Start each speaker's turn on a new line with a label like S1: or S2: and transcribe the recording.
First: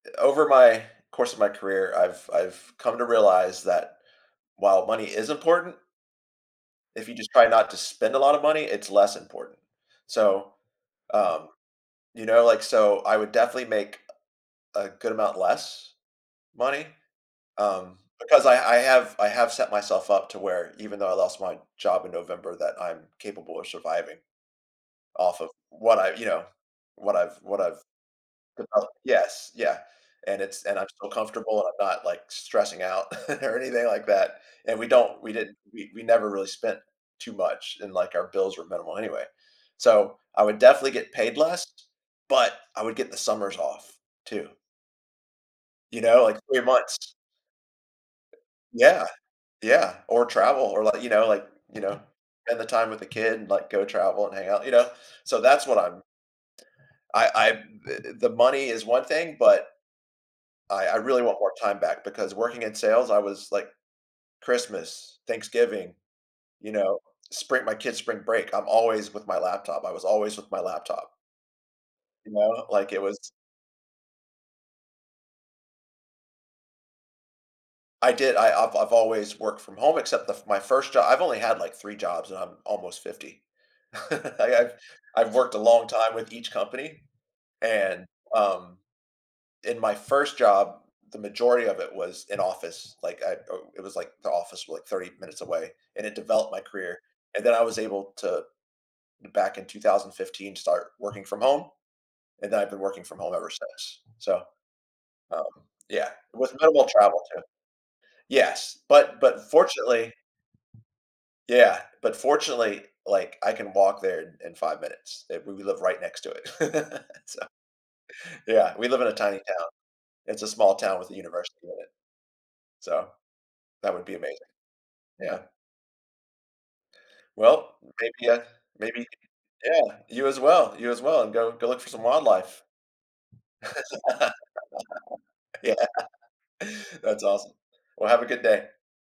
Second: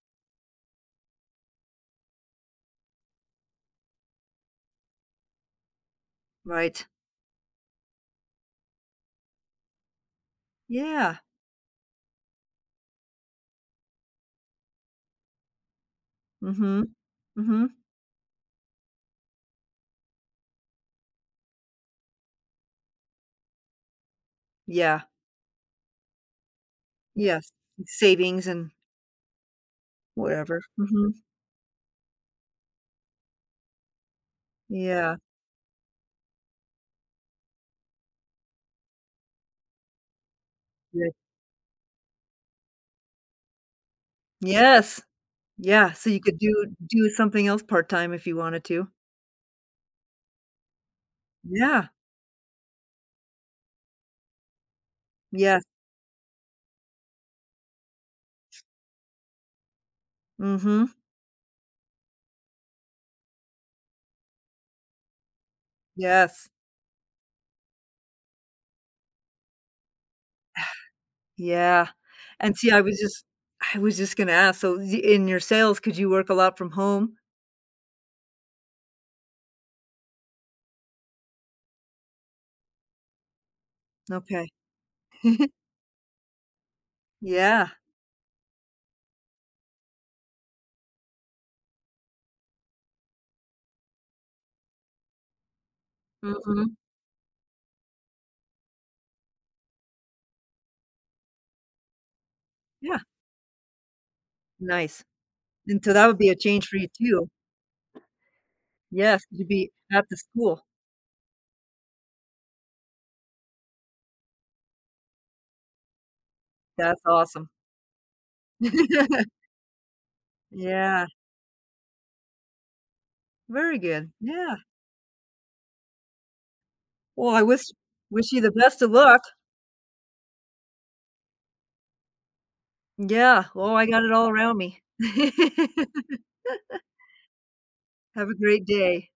S1: I over my course of my career, I've I've come to realize that while money is important
S2: Right.
S1: if you just try not to spend a lotta money, it's less important. So,
S2: Yeah.
S1: um, you know like, so I would definitely make a a good amount less money,
S2: Mhm, mhm.
S1: um, because I I have I have set myself up to where even though I lost my job in November that I'm capable of surviving.
S2: Yeah.
S1: Off of what I you know, what I've
S2: Yes,
S1: what I've
S2: savings
S1: put
S2: and
S1: up yes, yeah, and
S2: whatever,
S1: it's and I'm still
S2: mhm.
S1: comfortable and I'm not, like, stressing out or anything like that, and we
S2: Yeah.
S1: don't we didn't we we never really spent too much and, like, our bills were minimal anyway, so I would definitely get
S2: Yes.
S1: paid less, but I would get the summers off, too.
S2: Yes, yeah,
S1: You
S2: so you
S1: know?
S2: could
S1: Like,
S2: do
S1: 3
S2: do
S1: months.
S2: something else part-time if you wanted to.
S1: Yeah, yeah, or travel, or like you know, like you
S2: Yeah.
S1: know, spend the time with the kid, like, go travel and hang out, you know? So
S2: Yes.
S1: that's what I'm I I the the money is one thing, but, I
S2: Mhm.
S1: I really want more time back because working in sales, I was like, Christmas, Thanksgiving,
S2: Yes.
S1: you know? Spring my kids' spring break I'm always with my laptop I was always with my laptop.
S2: Yeah,
S1: You
S2: and
S1: know?
S2: see, I
S1: Like,
S2: was
S1: it
S2: just
S1: was
S2: I was just gonna ask, so the in your sales, could you work a lot from home?
S1: I did I I've I've always worked from home except the f my first job I've only had, like, 3 jobs and I'm almost 50. I
S2: Okay.
S1: I've I've worked a long time with each company
S2: Yeah.
S1: and, um, in my first job, the majority of it was in office, like, at oh, it was, like, the office like 30 minutes away, and it developed my
S2: Mhm.
S1: career, and then I was able to back in 2015 start working from home. And then I've been
S2: Yeah.
S1: working from home ever since, so,
S2: Nice.
S1: um
S2: And to that
S1: yeah,
S2: would be a
S1: with
S2: change for
S1: minimal
S2: you
S1: travel,
S2: too.
S1: too. Yes, but
S2: Yes, you'd
S1: but
S2: be at
S1: fortunately
S2: the school.
S1: yeah, but fortunately, like, I can walk there in in 5 minutes, i we we live right next to
S2: That's
S1: it, so
S2: awesome.
S1: yeah, we live in a tiny town. It's a small town
S2: Yeah.
S1: with a university in it. So,
S2: Very
S1: that would
S2: good
S1: be amazing.
S2: yeah.
S1: Yeah.
S2: Well, I wish
S1: Well, maybe
S2: wish
S1: yeah,
S2: you the best of
S1: maybe
S2: luck.
S1: yeah, you as well, you as well, and go go look for some wildlife.
S2: Yeah, well, I got it all around me.
S1: Yeah, that's awesome. Well, have a
S2: Have a
S1: good
S2: great
S1: day.
S2: day.